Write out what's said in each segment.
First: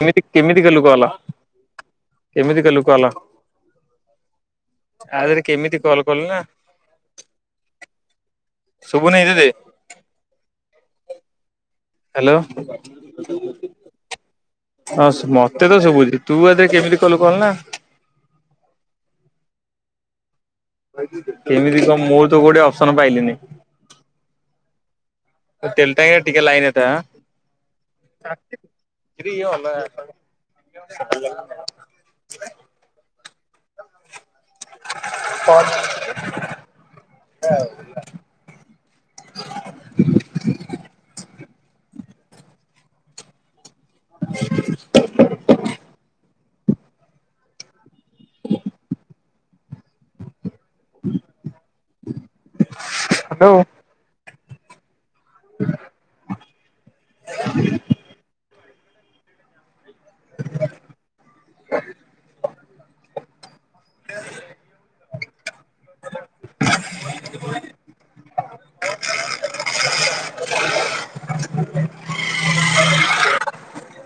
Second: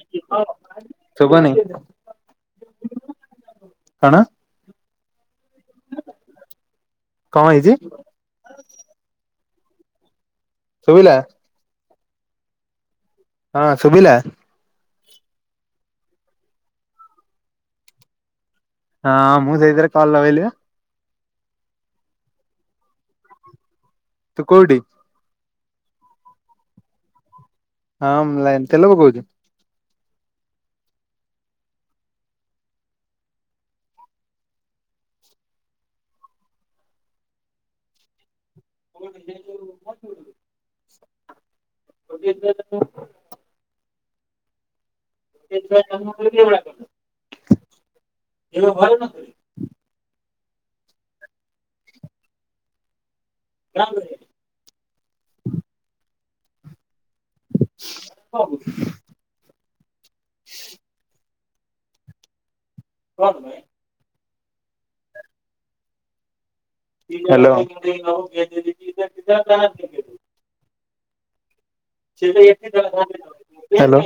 କେମିତି କେମିତି କଲୁ କ ହେଲା, ଶୁଭୁନି କେମିତି କଲୁ କ ହେଲା? କଣ ଆଧେରେ କେମିତି କଲ୍ କଲୁ ନା? କଣ ହେଇଛି? ଶୁଭୁନେଇଁ ତେତେ? ଶୁଭିଲା? ହ୍ୟାଲୋ। ହଁ ଶୁଭିଲା ହଁସ୍ ମତେ ତ ଶୁଭୁଛି, ତୁ ଏଧେରେ କେମିତି କଲୁ କଲ୍ ନା? ହଁ ମୁଁ ସେଇଥେରେ କଲ୍ ଲଗେଇଲି ବା। କେମିତି କଣ ମୋର ତ କୋଉଠି ଅପସନ ପାଇଲିନି? ତୁ କୋଉଠି? ତେଲ ଟାଙ୍କିରେ ଟିକେ ଲାଇନ ଥା ଆଁ। ହଁ ମୁଁ ଲାଇନ୍, ତେଲ ପକଉଛୁ? ଟିକେ ଅଲଗା କଲ? ହ୍ୟାଲୋ। [inaudible] ମୁଁ କହିଲି ସେ ଯୋଉ [unintelligible] [unintelligible] [inaudible] [unintelligible] ଏବେ ଘରେ ନଥିବେ? ହ୍ୟାଲୋ। [unintelligible] ହ [inaudible] ହଉ। [unintelligible] [inaudible] ହ୍ୟାଲୋ। ହ୍ୟାଲୋ।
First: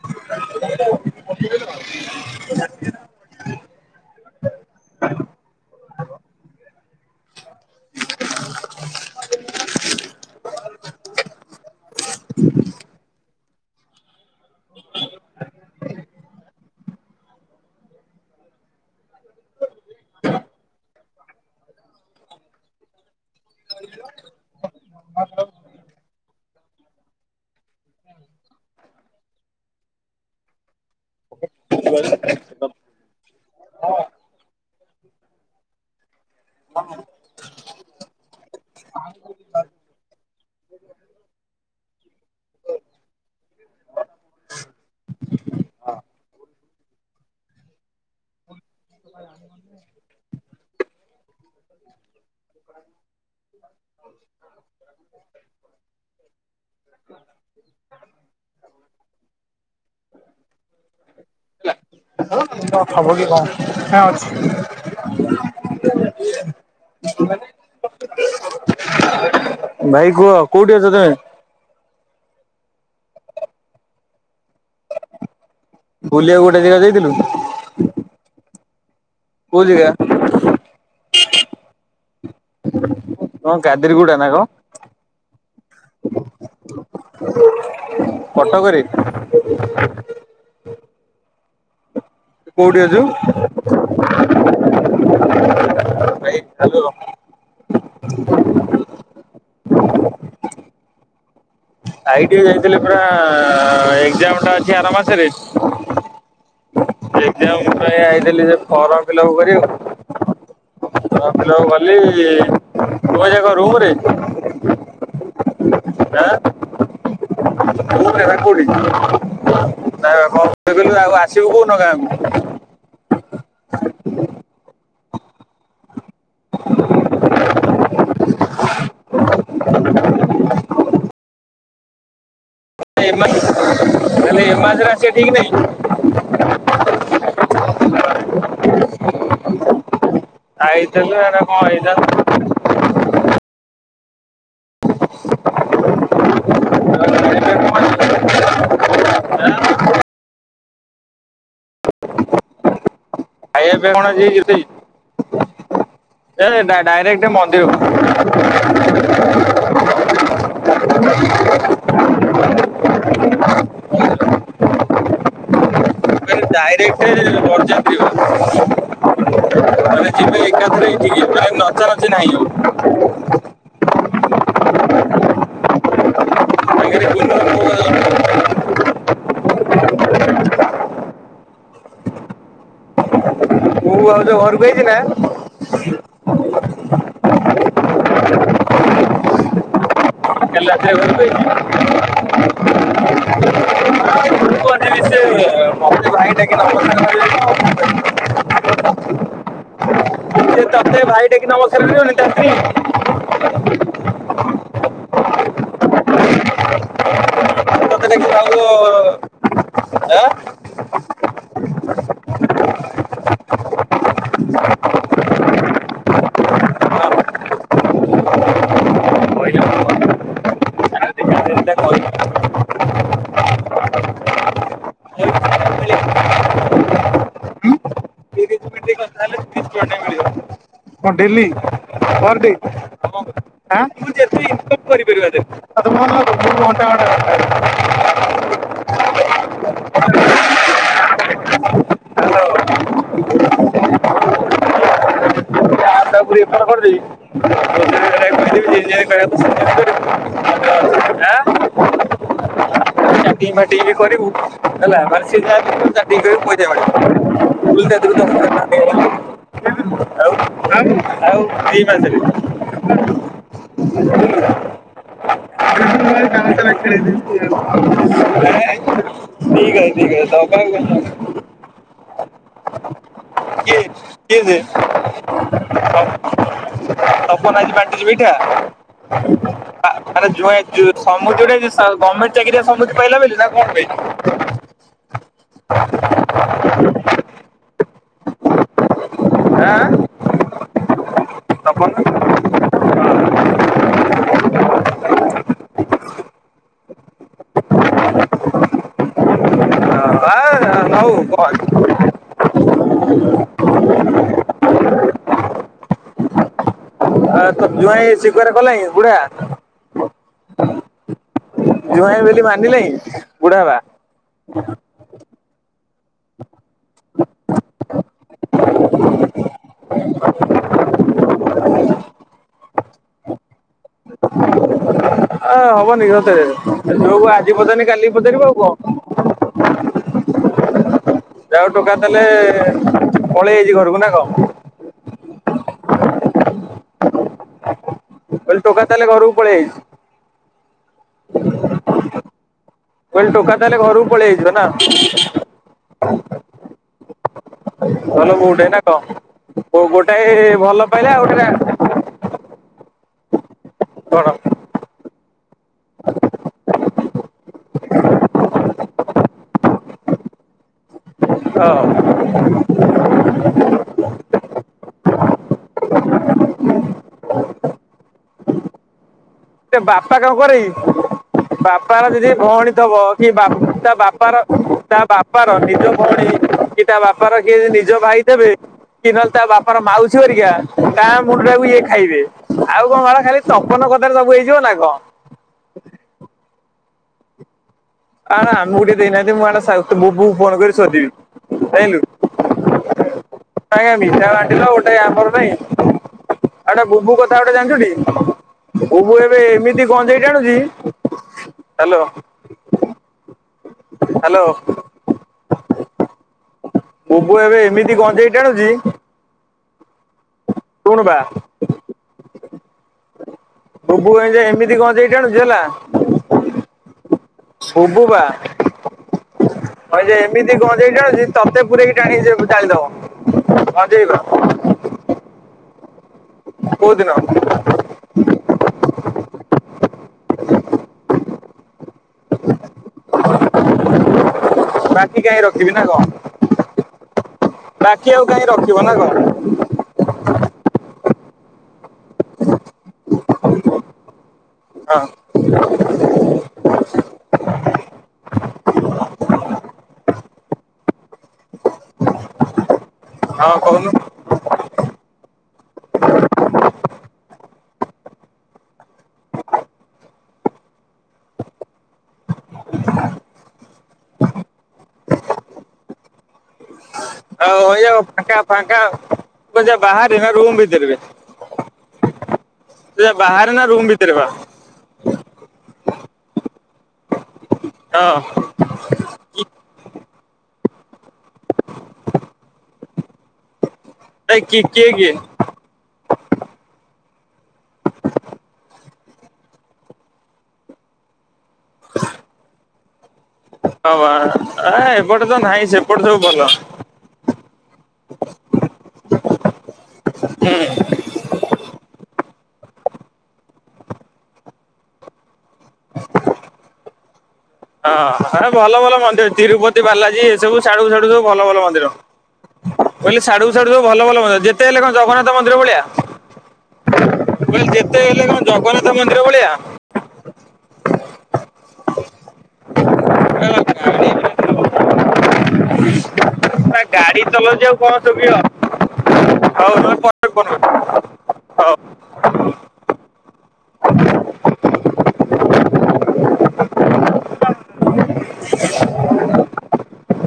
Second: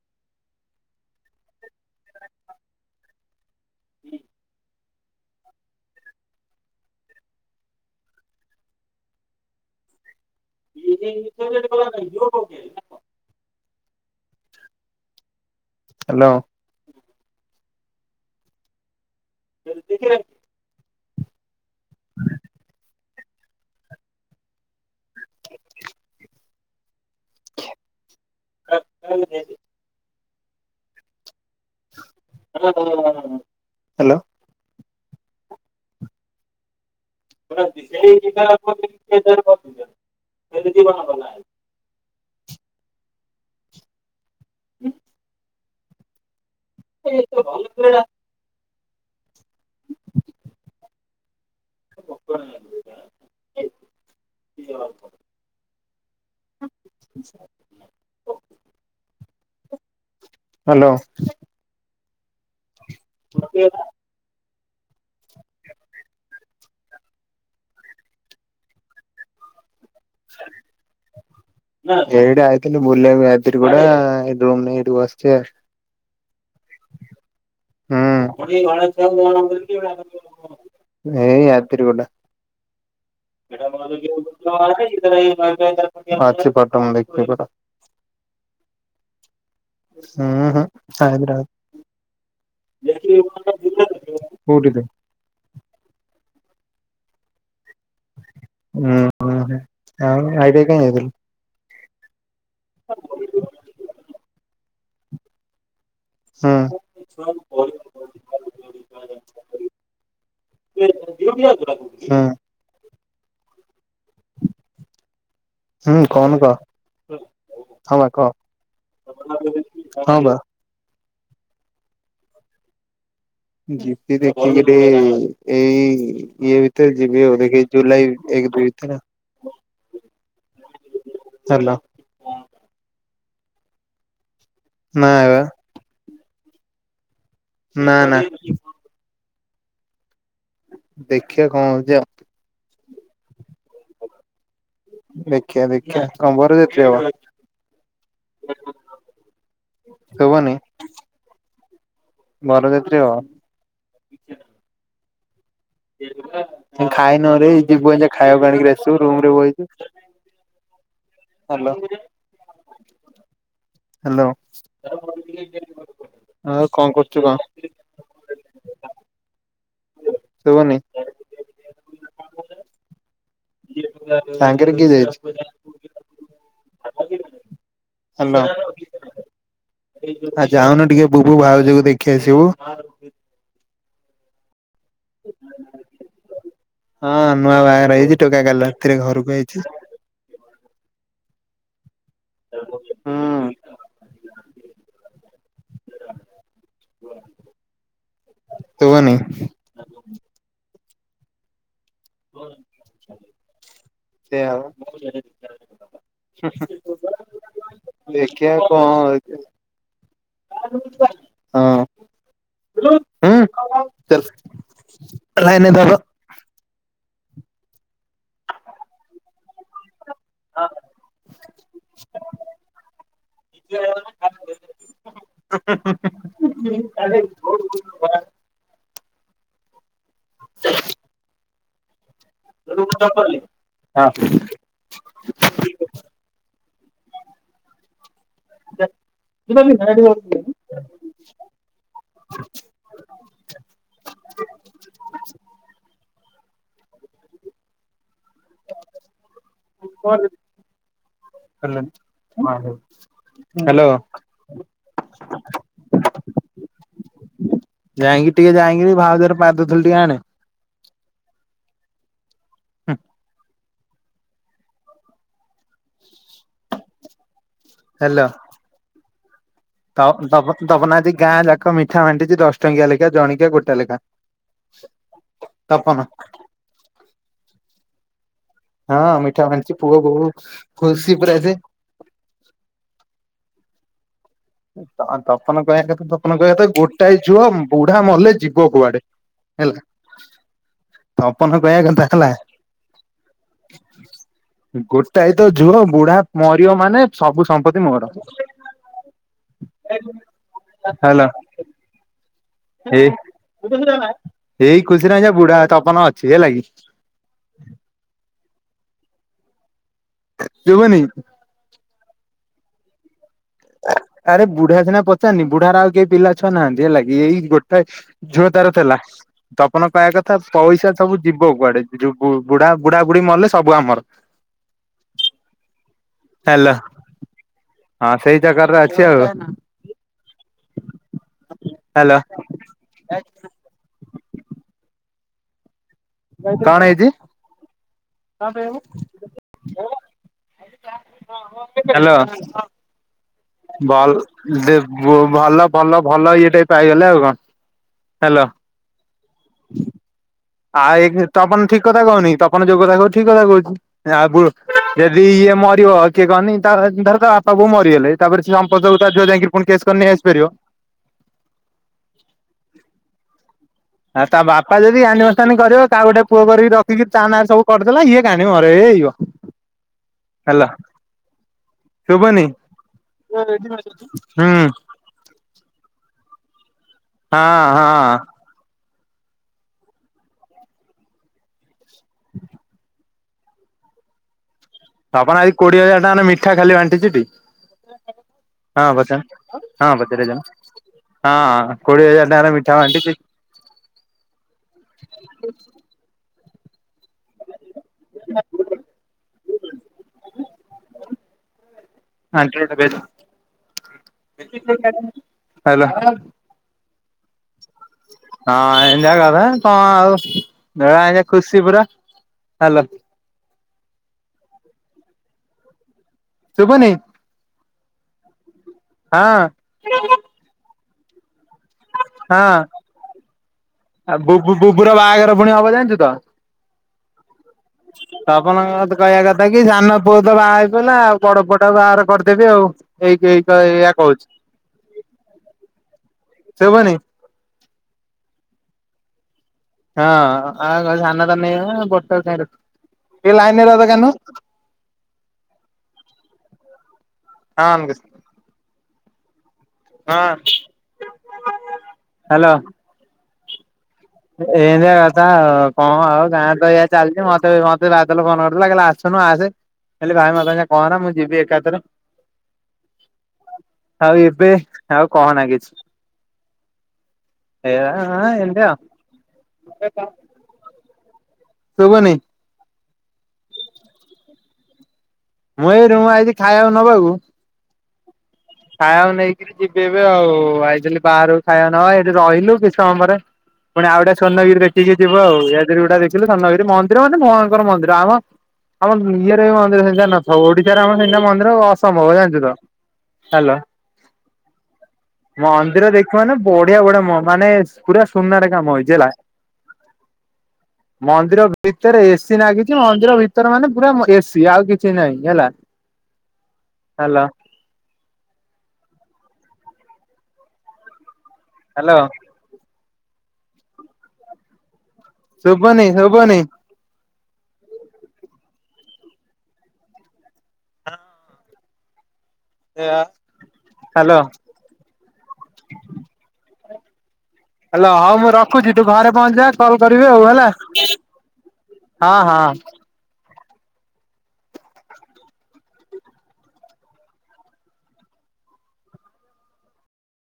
[inaudible] ହୁଁ। ହ [unintelligible] [unintelligible] ହ୍ୟାଲୋ। [unintelligible] ହଁ [inaudible] [inaudible] ମାତରଂ। [unintelligible] ଶୁଗା ଯାଉନି? [unintelligible] ହ୍ୟାଲୋ। ହଁ। [unintelligible] ଉଁ [unintelligible] ହ [inaudible] [inaudible] ହାଲୋ ଖବ କି କଣ ହଁ ଅଛି [inaudible] [inaudible] ଭାଇ କୁହ କୋଉଠି ଅଛ ତମେ? ଏଇଠି ଆଇଥିଲି ବୁଲିବାକୁ ଆଇଥିଲି ପରା। ରୁମ୍ ରେ ଏଇଠି ବସିଚି ଆଉ। ବୁଲିବାକୁ ଗୋଟେ ଜାଗା ଯାଇଥିଲୁ? ହୁଁ କୋଉ ଜାଗା ଏଇ [unintelligible] ହଁ କାଦେରିଗୁଡା ନା କଣ? ଅଛି ଫଟୋ ମୁଁ ଦେଖିଛି ପରା କଟକରେ? ହାଇଦ୍ରାବାଦ। କୋଉଠି ଅଛୁ? କୋଉଠି ତୁ ହୁଁ ଉହୁଁ। ଆଉ ହାଇଦ୍ରାବାଦ କାଇଁ ଯାଇଥିଲୁ? ଆଇଟି ଯାଇଥିଲେ ପରା ଏଜାମ ଟା ଅଛି ଆର ମାସରେ। ହୁଁ ଏକଜାମ ପାଇଁ ଆଇଥିଲି ଫର୍ମ ଫିଲ୍ଅପ କରିବାକୁ। ଫର୍ମ ହୁଁ ଫିଲପ କଲି ହୁଁ ତୁ [inaudible] ରୁମରେ? କହୁନୁ କହ ରୁମରେ ନା ହଁ ବା କହ। କୋଉଠି? [unintelligible] ହଁ ବା ଆସିବୁ କୋଉଦିନ ଗାଁକୁ? ଯିବି ଦେଖିକିରି ଏଇ ଇଏ ଭିତରେ ଯିବି ଆଉ ଦେଖି ଜୁଲାଇ ଏକ ଦୁଇ ଭିତରେ। ହାଲୋ ଏ ମାସ୍ [inaudible] ତାହେଲେ ଏ ମାସରେ ନା ଆସିବା ଠିକ୍ ବା ନାହିଁ। ନା ନା। ଆଇଥିଲେ କଣ ଦେଖିବା କଣ ହଉଛି ଆଉ। ହେଇଥାନ୍ତା। ଦେଖିବା ଦେଖିବା ଏବେ କଣ [inaudible] ଶୁଭୁନି? ବରଯାତ୍ରୀ ହେବ? ଖାଇବା ପିଇବା କଣ ଆଜି ହେଇଛି ଜ୍ୟୋତି ଭାଇ? ଏ ଡା ଡାଇରେକ୍ଟ ଖାଇନୁରେ ଯିବୁ ଏଇନା ଖାଇବାକୁ ଆଣିକି ଆସିବୁ ରୁମ ରେ ମନ୍ଦିରକୁ। ବଇଛୁ ହାଲୋ ହାଲୋ। ଆଉ କଣ ଡାଇରେକ୍ଟ କରୁଛୁ କଣ ବରଯାତ୍ରୀ ବା। ଆମେ ଯିବା ଏକାଥରେ ଶୁଭୁନି? ଏଠିକି, ମାନେ ନଚା ନାଚି ନାହିଁ। ସାଙ୍ଗରେ କିଏ ଯାଇଛି? [unintelligible] ହ୍ୟାଲୋ। ଆ ଯାଉନୁ ଟିକେ ବୁବୁ ଭାଉଜକୁ ଦେଖି ଆସିବୁ। ବୁବୁ ଭାଉଜ ଘରକୁ ଆଇଛି ନା? ହଁ ନୂଆ ବାହାଘର ହେଇଛି। ଟୋକା କାଲି ରାତିରେ ଘରକୁ ଆଇଛି। କାଲି ରାତିରେ ଘରକୁ ଆଇଛି? ହୁଁ। [inaudible] ଶୁଭୁନି! ସେ ତତେ ଭାଇ ଡାକି ନମସ୍କାର [inaudible] ସେଇଆ ବା। ଦେଖିଆ ତତେ ଡାକି ଆଉ କଣ ଆଁ? ହଁ। ଲାଇନ୍ ରେ ଥା ତ? ଏଇଟା କହିଲି। ହଁ ହଁ ହଁ ହଁ ତିରିଶ ମିନିଟ୍ କଥା ହେଲେ ତିରିଶ ଟଙ୍କା ଟେ ମିଳିବ। କଣ ଡେଲି ପର ଡେ ହାଁ? କରିପାରିବା ଯେ ହାଁ ଭଲ [inaudible] ଘଣ୍ଟା ଘଣ୍ଟା ରାସ୍ତାରେ [inaudible] ଯା [inaudible] [inaudible] ଆ ତାକୁ ରେଫର କରିଦେବି। କହିଦେବି [inaudible] [inaudible] ହଁ ସେଇ କରିବ। ଆଁ? ହେଲାନି ହଁ ହେଉ। [inaudible] କରିବୁ ହେଲା ମାନେ ସିଏ ଯାହା କହିବ ଚାଟିଙ୍ଗ କରିବୁ ଯାଇକି ପଇସା ଟିକେ ଯାଇକି ମିଳିବ। [inaudible] [inaudible] ଟିକେ ଆଣେ। [inaudible] ଆଉ ଏଇ ମାସରେ [inaudible] [inaudible] ହ୍ୟାଲୋ। ତପ ତପ ତପନ ଆଜି ଗାଁ ଯାକ ମିଠା ବାଣ୍ଟିଚି ଦଶ ଟଙ୍କିଆ ଲେଖା। ଜଣିକିଆ ଗୋଟେ କିଏ ଲେଖା। କିଏ ସେ ତପନ ତ- ତପନ ଆଜି ବାଣ୍ଟୁଛି ମିଠା? ହଁ ମିଠା ବାଣ୍ଟିଛି। ଆରେ ଜ୍ବାଇଁ ଜୁ ସମୁଦୁର କି ସ- ଗମେଣ୍ଟ ଚାକିରିଆ ସମୁଦୀ ପାଇଲା ବୋଲି ନା କଣ ପାଇଁ? ତ-ତପନ କହିବା କଥା, ତପନ କହିବା କଥା ଗୋଟାଏ ଝୁଅ ବୁଢା ମଲେ ଯିବ କୁଆଡେ। ଆଁ ହେଲା ତପନ କହିବା କଥା ହେଲା ଗୋଟାଏ ତ ଝୁଅ ବୁଢା ମରିବ ମାନେ ସବୁ ସମ୍ପତ୍ତି ମୋର। ଆ, ହେଲୋ। [inaudible] ହେ ଏଇ ଖୁସିରେ ଆଜ୍ଞା ବୁଢା ତପନ ଅଛି ହେଲାକି। ଆ ତ ଜ୍ବାଇଁ ସ୍ବିକାର କଲାଣି ବୁଢା? ଶୁଭୁନି। ଜ୍ବାଇଁ ବୋଲି ମାନିଲାଇଁ ବୁଢା ବା? ଆରେ ବୁଢା ସିନା ପଚାରନି। ବୁଢାର ଆଉ କେହି ପିଲା ଛୁଆ ନାହାନ୍ତି। ହେଲାକି, ଏଇ ଗୋଟାଏ ଝୁଅ ତାର ଥିଲା। ତପନ କହିବା କଥା ପଇସା ସବୁ ଯିବ କୁଆଡେ ଯୋଉ ବୁ-ବୁଢା ବୁଢା ବୁଢୀ ମଲେ ସବୁ ଆମର। ଏ ହବନି ସତରେ ହେଲା ଝୁଅକୁ ଆଜି ପଚାରିନି ହଁ କାଲିକି ସେଇ ପଚାରିବ ଆଉ ଚକରରେ ଅଛି ଆଉ କଣ। ହ୍ୟାଲୋ ଯା ହଉ ଟୋକା ତାହାଲେ ପଳେଇ ଆଇଚି ଘରକୁ ନା କଣ? କଣ ହେଇଛି? କହିଲି ଟୋକା ତାହେଲେ ଘରକୁ ପଳେଇ ଆଇଛି। ହ୍ୟାଲୋ। କହିଲି ଟୋକା ତାହେଲେ ଘରକୁ ଭଲ୍ ପଳେଇ ଆଇଥିବ ନା ଦେ-ବ-ଭଲ ଭଲ ଭଲ ଇଏ ଟେ ପାଇଗଲେ ଆଉ କଣ। ଭଲ ହ୍ୟାଲୋ ବୋଉଟେ ନା କଣ, କୋଉ ଗୋଟାଏ ଆ ଭଲ ପାଇଲା ଆଉ ଗୋଟେ ତପନ ରା ଠିକ କଥା କହୁନି ତପନ ଯୋଉ କଥା କହୁ ଠିକ କଥା କହୁଛି। ଆ, ବୁ କଣ ଯଦି ଇଏ ମରିବ କିଏ କହନି ତା ଧର ତା ବାପା ବୋଉ ମରିଗଲେ। ତାପରେ ସେ ସମ୍ପଦକୁ ତା ଝିଅ ଯାଇକିରି ପୁଣି କେସ୍ କରି ନେଇ ଆସିପାରିବ। ହଁ। ଆଉ ତା ବାପା ଯଦି ଗାଣ୍ଡିମସ୍ତାନୀ କରିବ କାହାକୁ ଗୋଟେ ପୁଅ କରିକି ରଖିକି ତା ନାଁରେ ସବୁ କରିଦେଲା ଇଏ ଗାଣ୍ଡି ମରେଇବ। ତା ବାପା କଣ କରେକି? ବାପାର ଯଦି ଶୁଭୁନି ଭଉଣୀ ଥବ। କି ବା ତା ବାପାର ହୁଁ ତା ବାପାର ନିଜ ଭଉଣୀ କି କି ତା ବାପାର କିଏ ହଁ ଯ ନିଜ ହଁ। ଭାଇ ଥେବେ କି ନହେଲେ ତା ବାପାର ମାଉସୀ ହରିକା ତା ମୁଣ୍ଡଟାକୁ ଇଏ ଖାଇବେ। ଆଉ କଣ ବାଳ ଖାଲି ତପନ କଥାରେ ସବୁ ହେଇ ଯିବ ନା କଣ। ତପନ ଆଜି କୋଡିଏ ହଜାର ଟଙ୍କାର ମିଠା ଖାଲି ବାଣ୍ଟିଚି ଟି। ଆଣ ଆମକୁ ହଁ ଟିକେ ଦେଇନାହାନ୍ତି ପଚାନ ମୁଁ ଆଣେ ହଁ ପଚାରିବ ବୁବୁକୁ ଯାଉନ। ଫୋନ କରି ଶୋଧିବି ହଁ, ହଁ ଯାଇଁଲୁ। କୋଡ଼ିଏ ହଜାର ଟଙ୍କାର ମି ଛଁ ଟିପି ଆଜ୍ଞା ମିଠା ବାଣ୍ଟିଚ ଗୋଟେ ଆମର ନାଇଁ। ଆଉ ଗୋଟେ ବୁବୁ କଥା ଗୋଟେ ଜାଣିଛୁ ଟି। ବୁବୁ ଏବେ ଏମିତି ଗଞେଇ ଟାଣୁଛି। ହାଲୋ। [inaudible] ହାଲୋ। ବୁବୁ ଏବେ ଏମିତି ଗଞ୍ଜେଇ ହଁ ଟାଣୁଛି ଏମିତିଆ କଥା କଣ ଆଉ ଶୁଣୁ ବେଳା ବା ଏଜା ଖୁସି ପୁରା ହାଲୋ। ବୁବୁ ଏମିତି ଗଞ୍ଚେଇ ଟାଣୁଛି ହେଲା। ଶୁଭୁନି ବୁବୁ ବା ହଁ ଏମତି ଗଞେଇ ଟାଣୁଛି ତତେ ପୁରେଇକି ହଁ ଟାଣିକି ଚାଲିଦବ। ଆଉ ବୁବୁ ବୁବୁର ବାହାଘର ପୁଣି ହବ ଜାଣିଛୁ ତ। କଉଦିନ? ତ [unintelligible] କହିବା କଥା କି ସାନ ପୁଅ ତ ବାହା ହେଇ ପଇଲା ଆଉ ବଡ ପୁଅଟା ବାହାର କରି ଦେବି ଆଉ ଏଇ ଏଇ ଏଇତ ଏୟା କହୁଛି। ବାକି କାହିଁ ରଖିବି ନା କଣ ଶୁଭୁନି। ବାକି ଆଉ କାହିଁ ରଖିବ ନା କଣ। ହଁ ଆଉ ସାନ ତ ନେଇଗଲା ଆଉ ବଡ଼ଟା କାଇଁ ରଖିବି। ଟିକେ ଲାଇନ ରେ ରହ କାନୂ ହଁ। ହଁ ବି ହଁ। [inaudible] ହ୍ୟାଲୋ। ହଁ କହୁନୁ। ଏମିତିଆ କଥା ଆଉ କଣ ଆଉ ଗାଁ ତ ଏଇଆ ଚାଲିଛି ମତେ ମତେ ବାଦଲ ଫୋନ କରିଥିଲା କଇଲା ଆସୁନୁ ଆସେ [unintelligible] କହନା ମୁଁ ଯିବି ଏକାଥରେ। ଆଉ ଏବେ ଆଉ କହନା କିିଛି। ଆଉ ଓୟୋ ଫାଙ୍କ ଏମିତି ଆଉ ଫାଙ୍କା ମଜା ବାହାର ରୁମ ଭିତରେ ବେ? ଶୁବୁନି। ସେ ଯେ ବାହାରେ ନା ରୁମ୍ ଭିତରେ ବା? ମୁଁ ଏଇ ରୁମ ଆଇଛି ଖାଇବାକୁ ନବାକୁ। ହଁ। ଖାଇବାକୁ କି- ନେଇକରି ଯିବି ଏବେ ଆଉ ଆଇଲିଥିଲି ବାହାରକୁ ଖାଇବା ନବା ପାଇଁ ଏଠି ରହିଲୁ କିଛି ସମୟ ପରେ। ପୁଣି ଆଉ ଗୋଟେ ଏ ସ୍ୱର୍ଣ୍ଣଗିରି କି- କିଏ ଦେଖିକି କିଏ ଯିବୁ ଆଉ [unintelligible] ରେ ଗୁଟା ଦେଖି ସ୍ୱର୍ଣ୍ଣଗିରି ମନ୍ଦିର ମାନେ ଭୟଙ୍କର ମନ୍ଦିର ଆମ ଆମର ଇଏରେ ମନ୍ଦିର ସେମିତିୟା ନଥିବ ଓଡିଶାରେ ଆମେ ସେମିତିୟା ମନ୍ଦିର ଅସମ୍ଭବ ଜାଣିଛୁ ତ। ହ୍ୟାଲୋ। ହବା। ଆ ଏବଟେ ମନ୍ଦିର ଦେଖିବ ମାନେ ବଢିଆ ବଢିଆ ମାନେ ପୁରା ସୁନାର କାମ ହେଇଛି ହେଲା। ହୁଁ। ମନ୍ଦିର ଭିତରେ ଏ ସି ନାଗିଛି ମନ୍ଦିର ଭିତରେ ମାନେ ପୁରା ଏ ସି ଆଉ କିଛି ନାହିଁ ହେଲା। ହ୍ୟାଲୋ। ହଁ ଭଲ ଭଲ ମନ୍ଦିର ତିରୁପତି ବାଲାଜୀ ଏସବୁ ସିଆଡକୁ ସିଆଡକୁ ସବୁ ଭଲ ଭଲ ମନ୍ଦିର। ହ୍ୟାଲୋ କହିଲି ସିଆଡୁକୁ ସିଆଡୁକୁ ସବୁ ଭଲ ଭଲ ମନ୍ଦିର ଯେତେ ହେଲେ କଣ ଜଗନ୍ନାଥ ମନ୍ଦିର ଭଳିଆ ଶୁଭୁନି ଶୁଭୁନି [unintelligible] ଯେତେ ହେଲେ କଣ ଜଗନ୍ନାଥ ମନ୍ଦିର ଭଳିଆ। ହ୍ୟାଲୋ। [unintelligible] ଗାଡି ଚଲଉଛି। ଆଉ ହେଲୋ କଣ ହଉ ମୁଁ ଶୁଭିବ ରଖୁଛି ତୁ ଘରେ ପହଞ୍ଚିଲେ ହଉ କଲ ନହେଲେ କରିବି ପରେ ଆଉ ଫୋନ ହେଲା। କରୁଛି ହଉ। ହଁ ହଁ।